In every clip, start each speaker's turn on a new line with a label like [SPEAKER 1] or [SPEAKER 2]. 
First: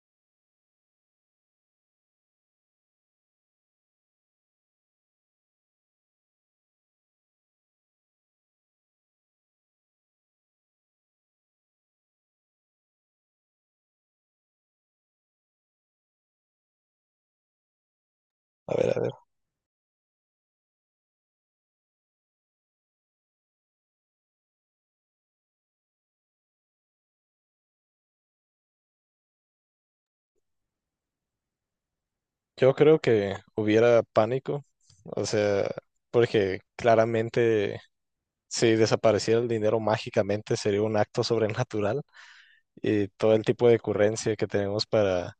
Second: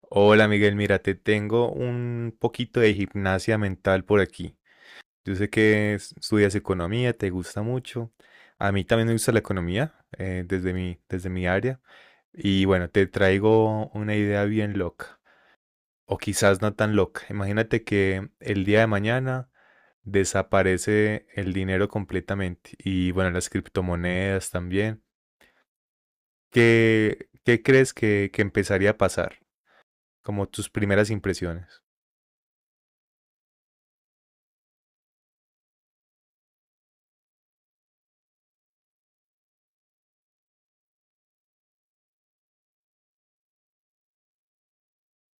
[SPEAKER 1] Hola Miguel, mira, te tengo un poquito de gimnasia mental por aquí. Yo sé que estudias economía, te gusta mucho. A mí también me gusta la economía, desde mi área. Y bueno, te traigo una idea bien loca, o quizás no tan loca. Imagínate que el
[SPEAKER 2] A
[SPEAKER 1] día de
[SPEAKER 2] ver, a ver.
[SPEAKER 1] mañana desaparece el dinero completamente y bueno, las criptomonedas también. ¿Qué crees que empezaría a pasar? Como tus primeras impresiones.
[SPEAKER 2] Yo creo que hubiera pánico, o sea, porque claramente si desapareciera el dinero mágicamente sería un acto sobrenatural y todo el tipo de currencia que tenemos para,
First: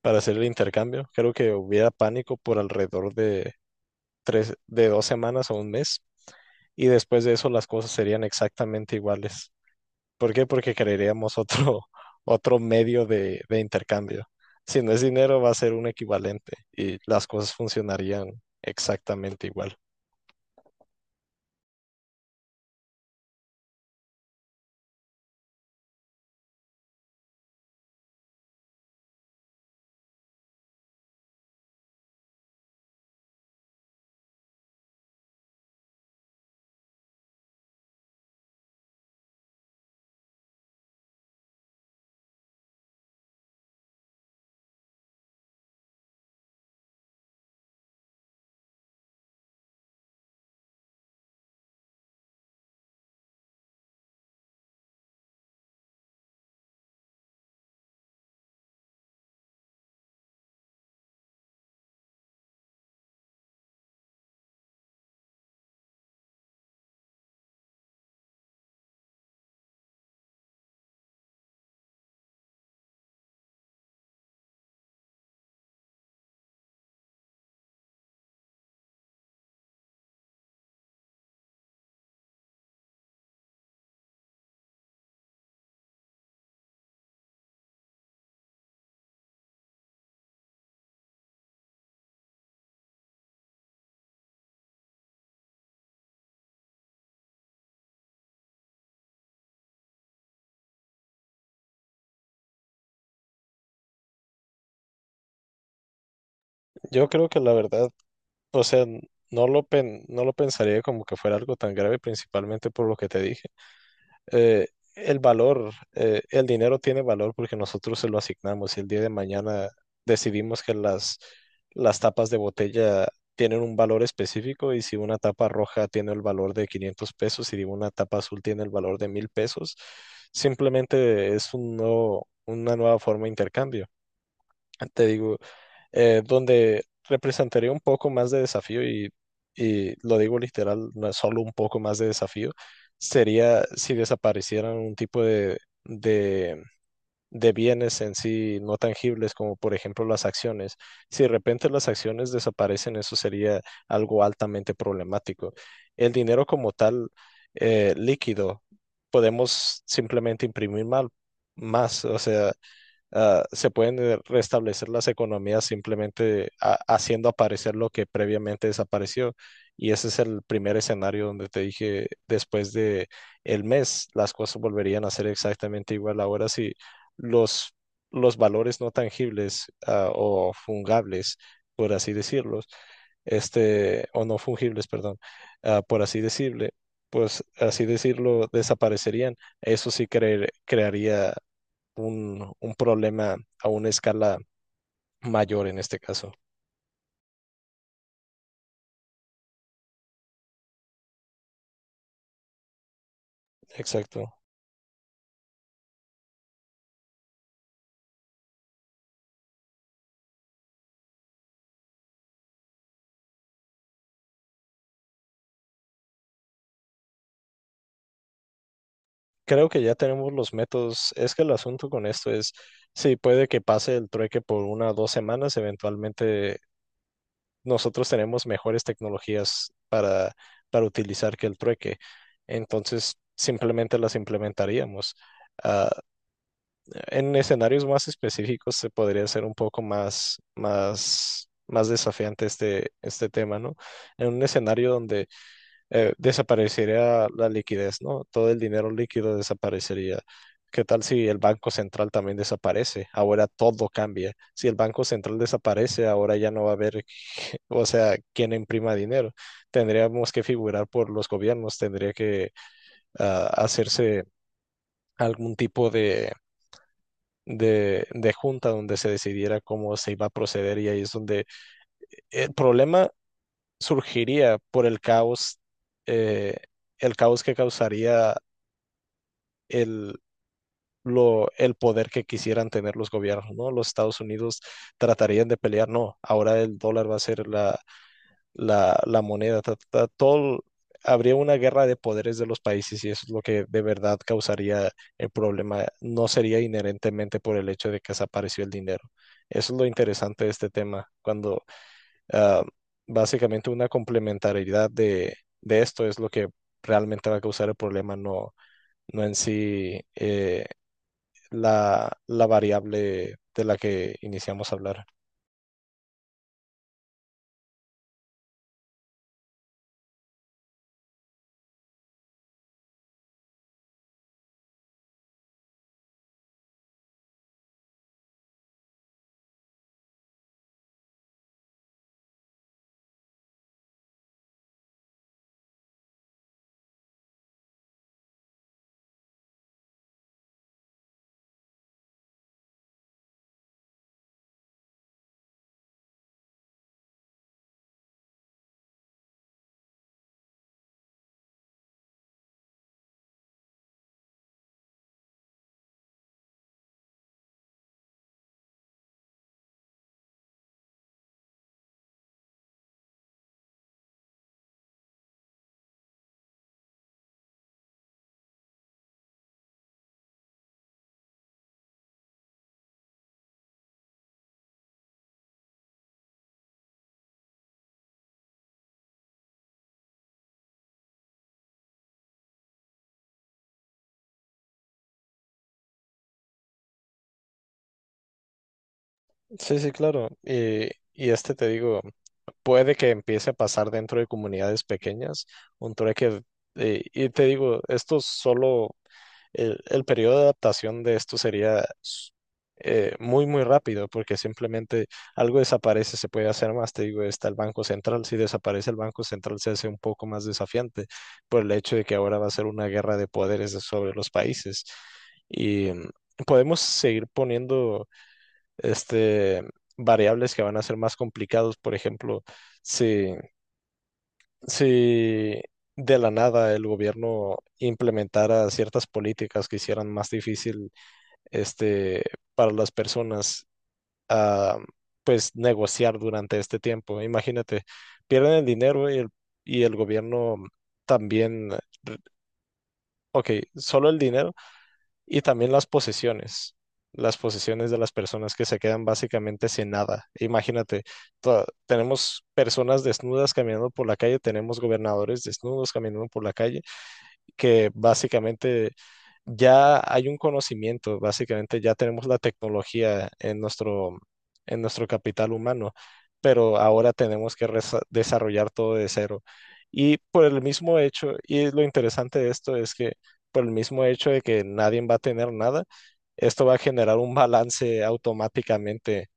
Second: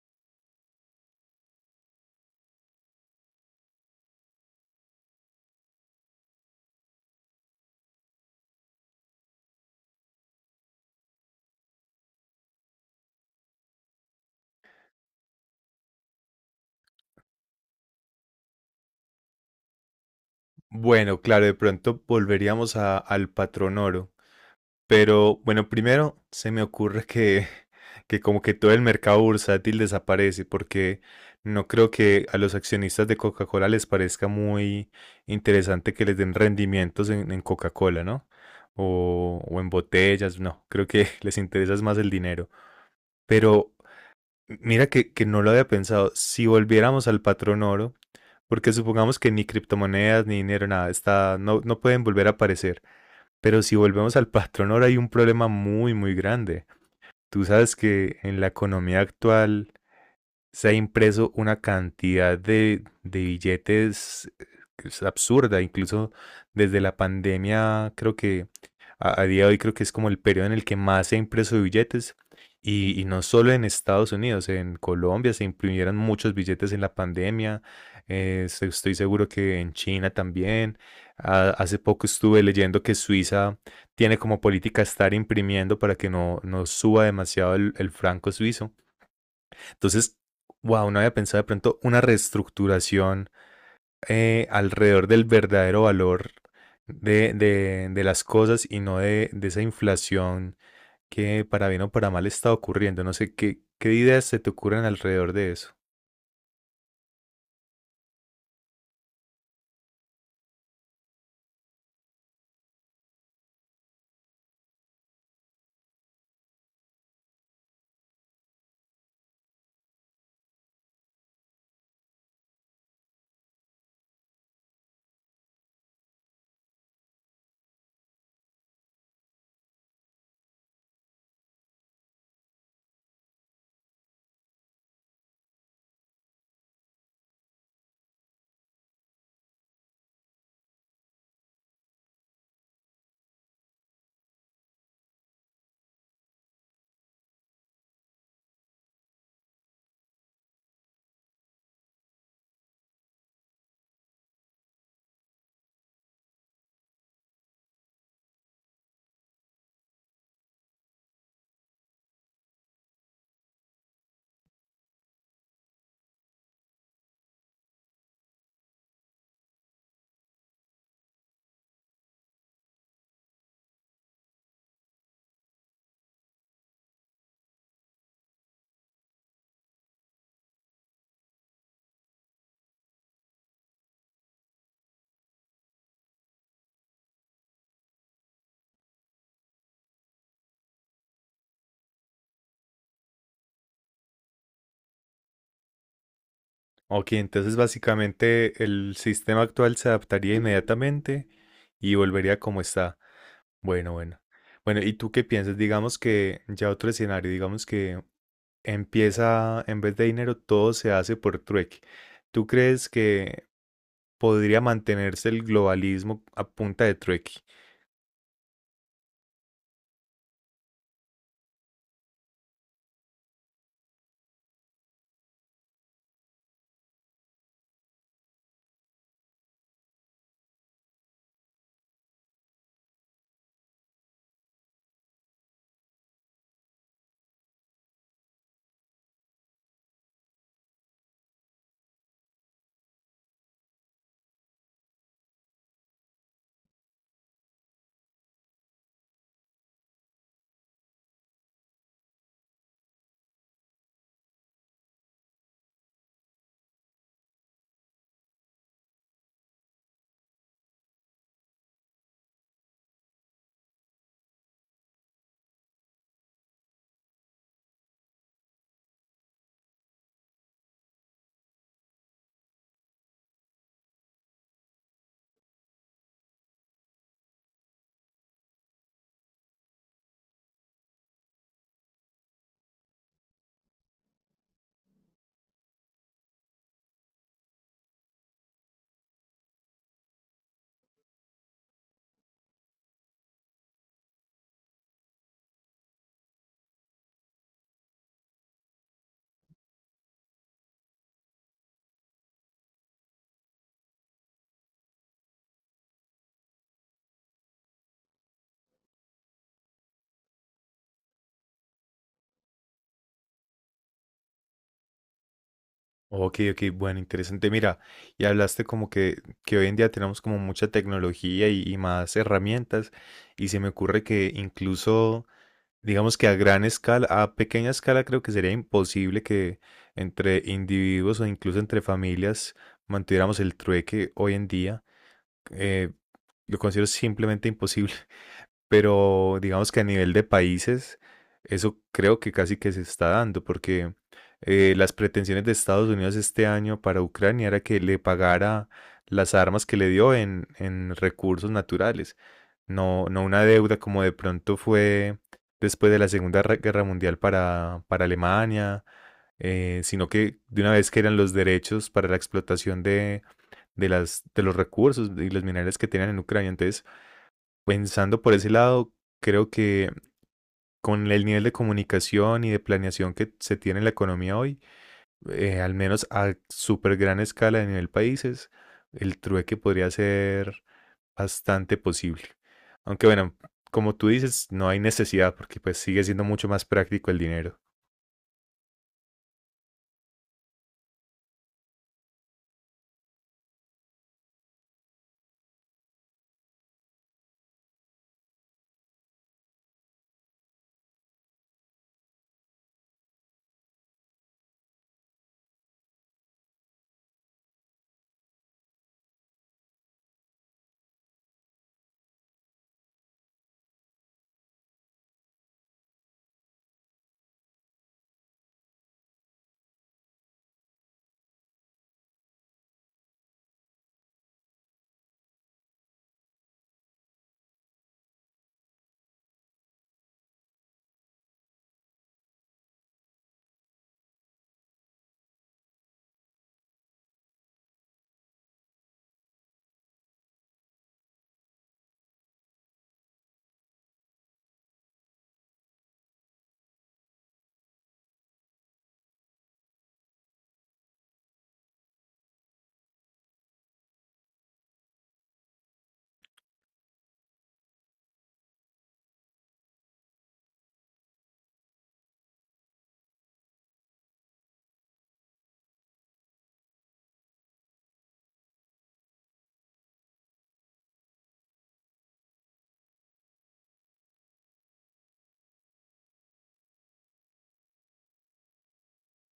[SPEAKER 2] para hacer el intercambio. Creo que hubiera pánico por alrededor de 2 semanas o un mes y después de eso las cosas serían exactamente iguales. ¿Por qué? Porque crearíamos otro, otro medio de intercambio. Si no es dinero, va a ser un equivalente y las cosas funcionarían exactamente igual.
[SPEAKER 1] Bueno, claro, de pronto volveríamos al patrón oro. Pero bueno, primero se me ocurre que como que todo el mercado bursátil desaparece, porque no creo que a los accionistas de Coca-Cola les parezca muy interesante que les den rendimientos en Coca-Cola, ¿no? O en botellas, no, creo que les interesa es más el dinero. Pero mira que no lo había pensado, si volviéramos al patrón oro porque supongamos que ni criptomonedas, ni dinero, nada, está, no, no pueden volver a aparecer. Pero si volvemos al patrón, ahora hay un problema muy, muy grande. Tú sabes que en la economía actual se ha impreso una cantidad de billetes que es absurda. Incluso desde la pandemia creo que a día de hoy creo que es como el periodo en el que más se ha impreso billetes. Y no solo en Estados Unidos, en Colombia se imprimieron muchos billetes en la pandemia. Estoy seguro que en China también. Ah, hace poco estuve leyendo que Suiza tiene como política estar imprimiendo para que no suba demasiado el franco suizo. Entonces, wow, no había pensado de pronto una reestructuración alrededor del verdadero valor de las cosas y no de esa inflación que para bien o para mal está ocurriendo. No sé qué ideas se te ocurren alrededor de eso.
[SPEAKER 2] Yo creo que la verdad, o sea, no lo pensaría como que fuera algo tan grave, principalmente por lo que te dije. eh, el valor, el dinero tiene valor porque nosotros se lo asignamos y el día de mañana decidimos que las tapas de botella tienen un valor específico y si una tapa roja tiene el valor de 500 pesos y una tapa azul tiene el valor de 1.000 pesos, simplemente es una nueva forma de intercambio. Te digo, donde representaría un poco más de desafío y lo digo literal, no es solo un poco más de desafío, sería si desaparecieran un tipo de, de bienes en sí no tangibles, como por ejemplo las acciones. Si de repente las acciones desaparecen, eso sería algo altamente problemático. El dinero como tal, líquido, podemos simplemente imprimir mal, más, o sea se pueden restablecer las economías simplemente haciendo aparecer lo que previamente desapareció. Y ese es el primer escenario donde te dije, después de el mes, las cosas volverían a ser exactamente igual. Ahora si los, los valores no tangibles ah, o fungibles, por así decirlos, este, o no fungibles, perdón, ah, por así decirle, pues así decirlo, desaparecerían. Eso sí crearía un problema a una escala mayor en este caso.
[SPEAKER 1] Ok, entonces básicamente el sistema actual se adaptaría inmediatamente y volvería como está. Bueno, bueno.
[SPEAKER 2] Exacto.
[SPEAKER 1] Bueno, ¿y tú qué piensas? Digamos que ya otro escenario, digamos que empieza, en vez de dinero, todo se hace por trueque. ¿Tú crees que podría mantenerse el globalismo a punta de trueque?
[SPEAKER 2] Creo que ya tenemos los métodos. Es que el asunto con esto es, sí, puede que pase el trueque por una o 2 semanas, eventualmente nosotros tenemos mejores tecnologías para utilizar que el trueque. Entonces, simplemente las implementaríamos. Ah, en escenarios más específicos se podría hacer un poco más desafiante este tema, ¿no? En un escenario donde desaparecería la liquidez, ¿no? Todo el dinero líquido desaparecería. ¿Qué tal si el Banco Central también desaparece? Ahora todo cambia. Si el Banco Central desaparece, ahora ya no va a haber, que- o sea, quién imprima dinero. Tendríamos que figurar por los gobiernos, tendría que hacerse algún tipo de junta donde se decidiera cómo se iba a proceder y ahí es donde el problema surgiría por eh, el caos que causaría el, el poder que quisieran tener los gobiernos, ¿no? Los Estados Unidos tratarían de pelear, no, ahora el dólar va a ser la moneda, ta, ta, ta, todo, habría una guerra de poderes de los países y eso es lo que de verdad causaría el problema, no sería inherentemente por el hecho de que desapareció el dinero. Eso es lo interesante de este tema, cuando ah, básicamente una complementariedad de esto es lo que realmente va a causar el problema, no, no en sí la variable de la que iniciamos a hablar.
[SPEAKER 1] Ok, ok, bueno, interesante. Mira, y hablaste como que hoy en día tenemos como mucha tecnología y más herramientas, y se me ocurre que incluso, digamos que a gran escala, a pequeña escala, creo que sería imposible que entre individuos o incluso entre familias mantuviéramos el trueque hoy en día. Eh, lo considero simplemente imposible. Pero digamos que a nivel de países, eso creo que casi que se está dando, porque las pretensiones de Estados Unidos este año para Ucrania era que le pagara las armas que le dio en recursos naturales, no una deuda como de pronto fue después de la Guerra Mundial para Alemania, sino que de una vez que eran los derechos para la explotación de los recursos y los minerales que tenían en Ucrania. Entonces, pensando por ese lado, creo que con el nivel de comunicación y de planeación que se tiene en la economía hoy, al menos a súper gran escala a nivel países, el trueque podría ser bastante posible. Aunque bueno, como tú dices, no hay necesidad porque pues sigue siendo mucho más práctico el dinero.
[SPEAKER 2] Sí, sí, claro. Y este te digo, puede que empiece a pasar dentro de comunidades pequeñas, un trueque, y te digo, esto solo, el periodo de adaptación de esto sería muy, muy rápido, porque simplemente algo desaparece, se puede hacer más. Te digo, está el Banco Central. Si desaparece el Banco Central, se hace un poco más desafiante por el hecho de que ahora va a ser una guerra de poderes sobre los países. Y mm, Podemos seguir poniendo este, variables que van a ser más complicados. Por ejemplo, si, si de la nada el gobierno implementara ciertas políticas que hicieran más difícil este, para las personas ah, pues negociar durante este tiempo. Imagínate, pierden el dinero y el gobierno también, ok, solo el dinero y también las posesiones de las personas que se quedan básicamente sin nada. Imagínate, tenemos personas desnudas caminando por la calle, tenemos gobernadores desnudos caminando por la calle que básicamente ya hay un conocimiento, básicamente ya tenemos la tecnología en nuestro capital humano, pero ahora tenemos que desarrollar todo de cero. Y por el mismo hecho, y lo interesante de esto es que por el mismo hecho de que nadie va a tener nada, esto va a generar un balance automáticamente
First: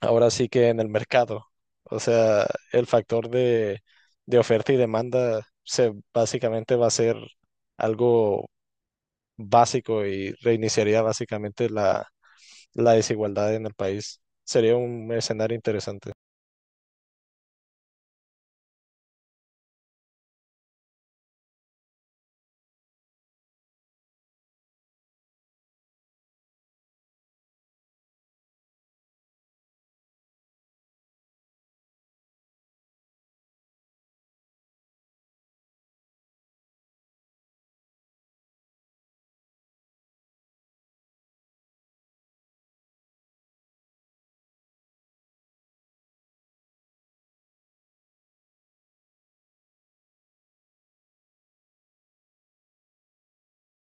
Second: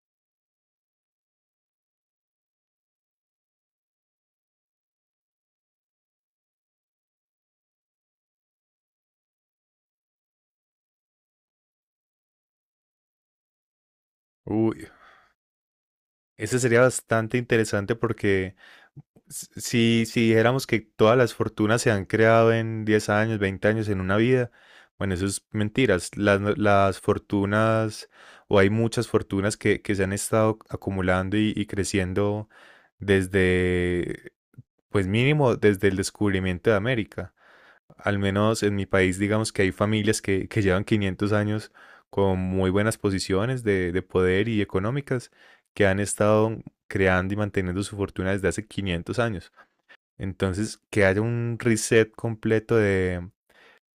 [SPEAKER 2] ahora sí que en el mercado. O sea, el factor de oferta y demanda se básicamente va a ser algo básico y reiniciaría básicamente la desigualdad en el país. Sería
[SPEAKER 1] Uy,
[SPEAKER 2] un escenario interesante.
[SPEAKER 1] ese sería bastante interesante porque si dijéramos que todas las fortunas se han creado en 10 años, 20 años, en una vida, bueno, eso es mentiras. Las, no- Las fortunas, o hay muchas fortunas que se han estado acumulando y creciendo desde, pues mínimo, desde el descubrimiento de América. Al menos en mi país, digamos que hay familias que llevan 500 años con muy buenas posiciones de poder y económicas, que han estado creando y manteniendo su fortuna desde hace 500 años. Entonces, que haya un reset completo de,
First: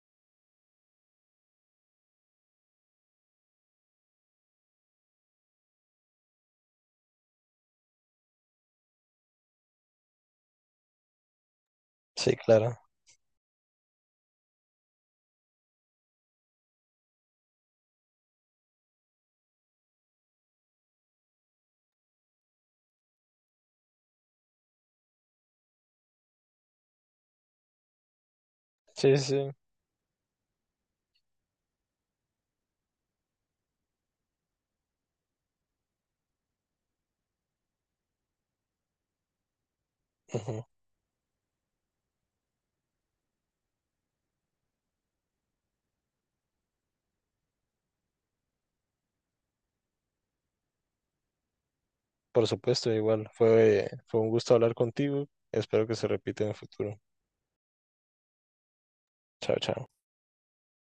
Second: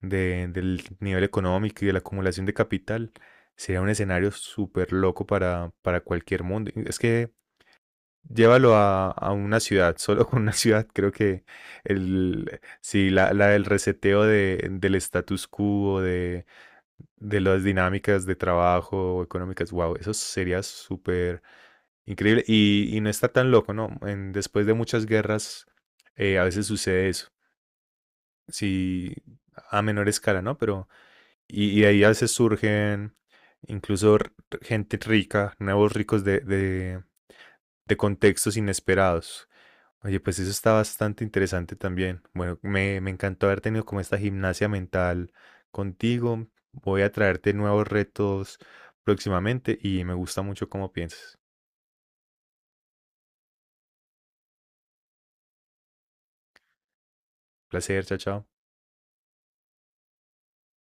[SPEAKER 1] de- del nivel económico y de la acumulación de capital sería un escenario súper loco para cualquier mundo. Es que llévalo a una ciudad, solo con una ciudad, creo que
[SPEAKER 2] Sí, claro.
[SPEAKER 1] la del reseteo del status quo, de las dinámicas de trabajo económicas, wow, eso sería súper increíble y no está tan loco, ¿no? Después de muchas guerras, a veces sucede eso sí,
[SPEAKER 2] Sí, sí.
[SPEAKER 1] a menor escala, ¿no? Pero, y de ahí a veces surgen incluso gente rica, nuevos ricos de contextos inesperados. Oye, pues eso
[SPEAKER 2] Ujú.
[SPEAKER 1] está bastante interesante también. Bueno, me encantó haber tenido como esta gimnasia mental contigo. Voy a traerte nuevos retos próximamente y me gusta mucho cómo piensas.
[SPEAKER 2] Por supuesto, igual. Fue un gusto hablar contigo. Espero que se repita en el futuro.
[SPEAKER 1] Placer, chao, chao.
[SPEAKER 2] Chao, chao.